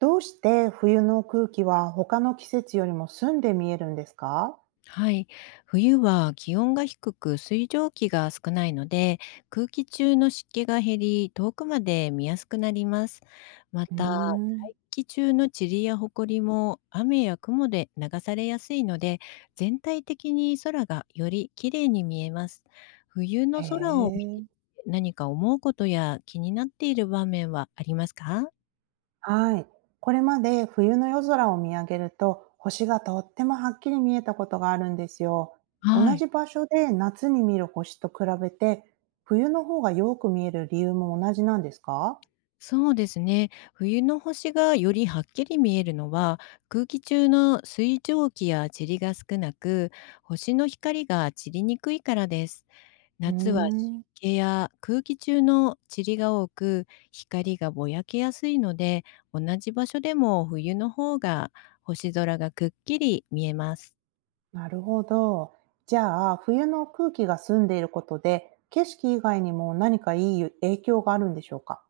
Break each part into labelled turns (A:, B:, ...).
A: どうして冬の空気は他の季節よりも澄んで見えるんですか？
B: はい。冬は気温が低く水蒸気が少ないので、空気中の湿気が減り、遠くまで見やすくなります。ま
A: うー
B: た、
A: ん、
B: 大気中の塵や埃も雨や雲で流されやすいので、全体的に空がより綺麗に見えます。冬
A: へ
B: の空を見
A: え。
B: て何か思うことや気になっている場面はありますか？
A: はい。これまで冬の夜空を見上げると星がとってもはっきり見えたことがあるんですよ。同
B: はい。
A: じ場所で夏に見る星と比べて、冬の方がよく見える理由も同じなんですか？
B: そうですね。冬の星がよりはっきり見えるのは、空気中の水蒸気や塵が少なく、星の光が散りにくいからです。
A: うー
B: 夏は湿
A: ん、
B: 気や空気中の塵が多く、光がぼやけやすいので、同じ場所でも冬の方が星空がくっきり見えます。
A: なるほど。じゃあ、冬の空気が澄んでいることで景色以外にも何かいい影響があるんでしょうか？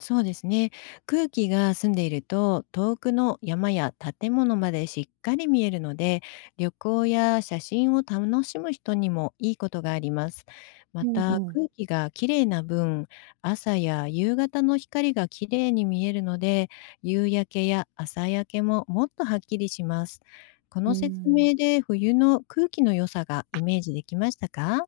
B: そうですね。空気が澄んでいると遠くの山や建物までしっかり見えるので、旅行や写真を楽しむ人にもいいことがあります。まう
A: う
B: ん
A: ん
B: た
A: うん。
B: 空気がきれいな分、朝や夕方の光がきれいに見えるので、夕焼けや朝焼けももっとはっきりします。こ
A: う
B: の説
A: ん、
B: 明で冬の空気の良さがイメージできましたか？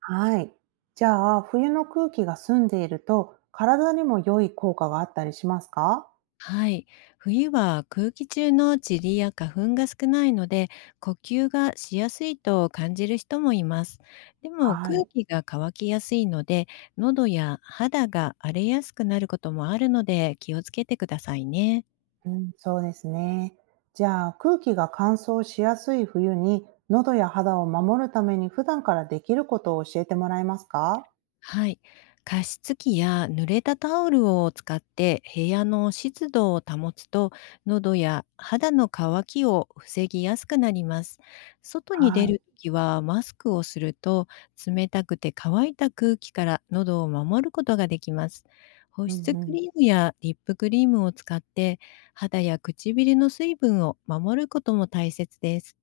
A: はい。じゃあ、冬の空気が澄んでいると、体にも良い効果があったりしますか？
B: はい。冬は空気中の塵や花粉が少ないので、呼吸がしやすいと感じる人もいます。でも
A: は
B: 空
A: い。
B: 気が乾きやすいので、喉や肌が荒れやすくなることもあるので気をつけてくださいね。
A: うんそうですね。じゃあ、空気が乾燥しやすい冬に、喉や肌を守るために普段からできることを教えてもらえますか？
B: はい。加湿器や濡れたタオルを使って部屋の湿度を保つと、喉や肌の乾きを防ぎやすくなります。外に出
A: はい。
B: るときはマスクをすると、冷たくて乾いた空気から喉を守ることができます。保
A: うん
B: 湿
A: う
B: ク
A: ん。
B: リームやリップクリームを使って肌や唇の水分を守ることも大切です。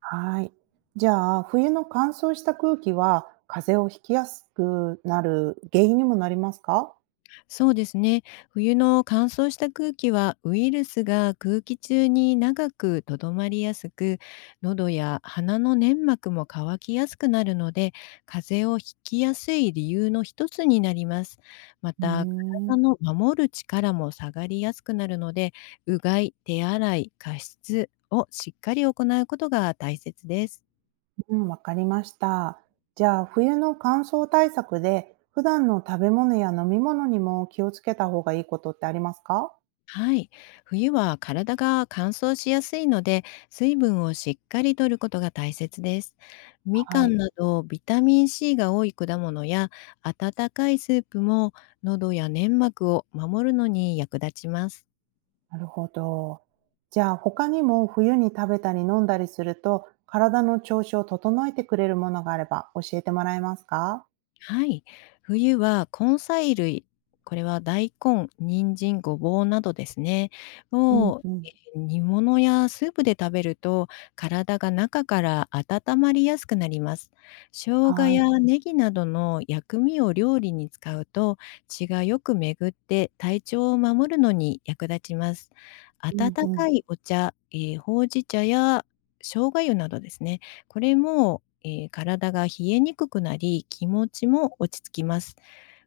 A: はい。じゃあ、冬の乾燥した空気は、風邪をひきやすくなる原因にもなりますか？
B: そうですね。冬の乾燥した空気はウイルスが空気中に長くとどまりやすく、喉や鼻の粘膜も乾きやすくなるので、風邪をひきやすい理由の一つになります。ま
A: うー
B: た、体
A: ん。
B: の守る力も下がりやすくなるので、うがい、手洗い、加湿をしっかり行うことが大切です。
A: うん、わかりました。じゃあ、冬の乾燥対策で、普段の食べ物や飲み物にも気をつけた方がいいことってありますか？
B: はい。冬は体が乾燥しやすいので、水分をしっかりとることが大切です。み
A: は
B: か
A: い、
B: んなどビタミン C が多い果物や、温かいスープも喉や粘膜を守るのに役立ちます。
A: なるほど。じゃあ、他にも冬に食べたり飲んだりすると、体の調子を整えてくれるものがあれば教えてもらえますか？
B: はい。冬は根菜類、これは大根、人参、ごぼうなどですね、
A: うん
B: を、
A: うん。
B: 煮物やスープで食べると、体が中から温まりやすくなります。生姜
A: はい。
B: やネギなどの薬味を料理に使うと、血がよく巡って体調を守るのに役立ちます。
A: う
B: 温
A: んうん。
B: かいお茶、ほうじ茶や生姜湯などですね、これも、体が冷えにくくなり、気持ちも落ち着きます。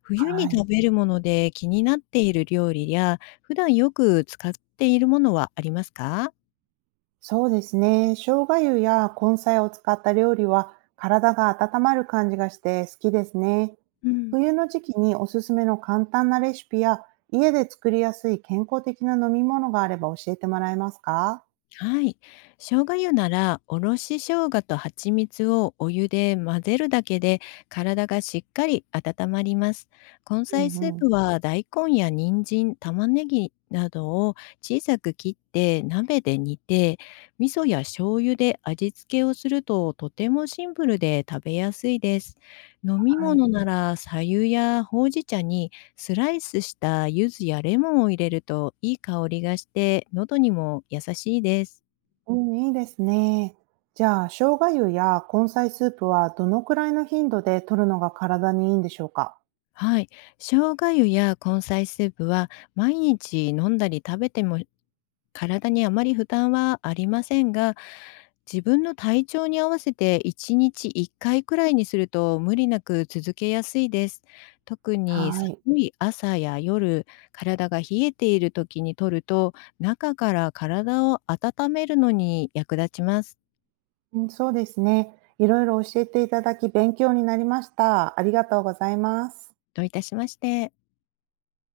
B: 冬に
A: はい。
B: 食べるもので気になっている料理や、普段よく使っているものはありますか？
A: そうですね。生姜湯や根菜を使った料理は体が温まる感じがして好きですね。
B: うん。
A: 冬の時期におすすめの簡単なレシピや家で作りやすい健康的な飲み物があれば教えてもらえますか？
B: はい。生姜湯なら、おろし生姜と蜂蜜をお湯で混ぜるだけで、体がしっかり温まります。根
A: う
B: 菜
A: ん
B: スー
A: うん。
B: プは、大根や人参、玉ねぎなどを小さく切って鍋で煮て、味噌や醤油で味付けをすると、とてもシンプルで食べやすいです。飲み
A: はい。
B: 物なら、白湯やほうじ茶にスライスした柚子やレモンを入れるといい香りがして、喉にも優しいです。
A: うん、いいですね。じゃあ、生姜湯や根菜スープはどのくらいの頻度で取るのが体にいいんでしょうか？
B: はい。生姜湯や根菜スープは毎日飲んだり食べても体にあまり負担はありませんが、自分の体調に合わせて1日1回くらいにすると無理なく続けやすいです。特に
A: はい。
B: 寒い朝や夜、体が冷えている時に摂ると中から体を温めるのに役立ちます。
A: うん、そうですね。いろいろ教えていただき勉強になりました。ありがとうございます。
B: どういたしまして。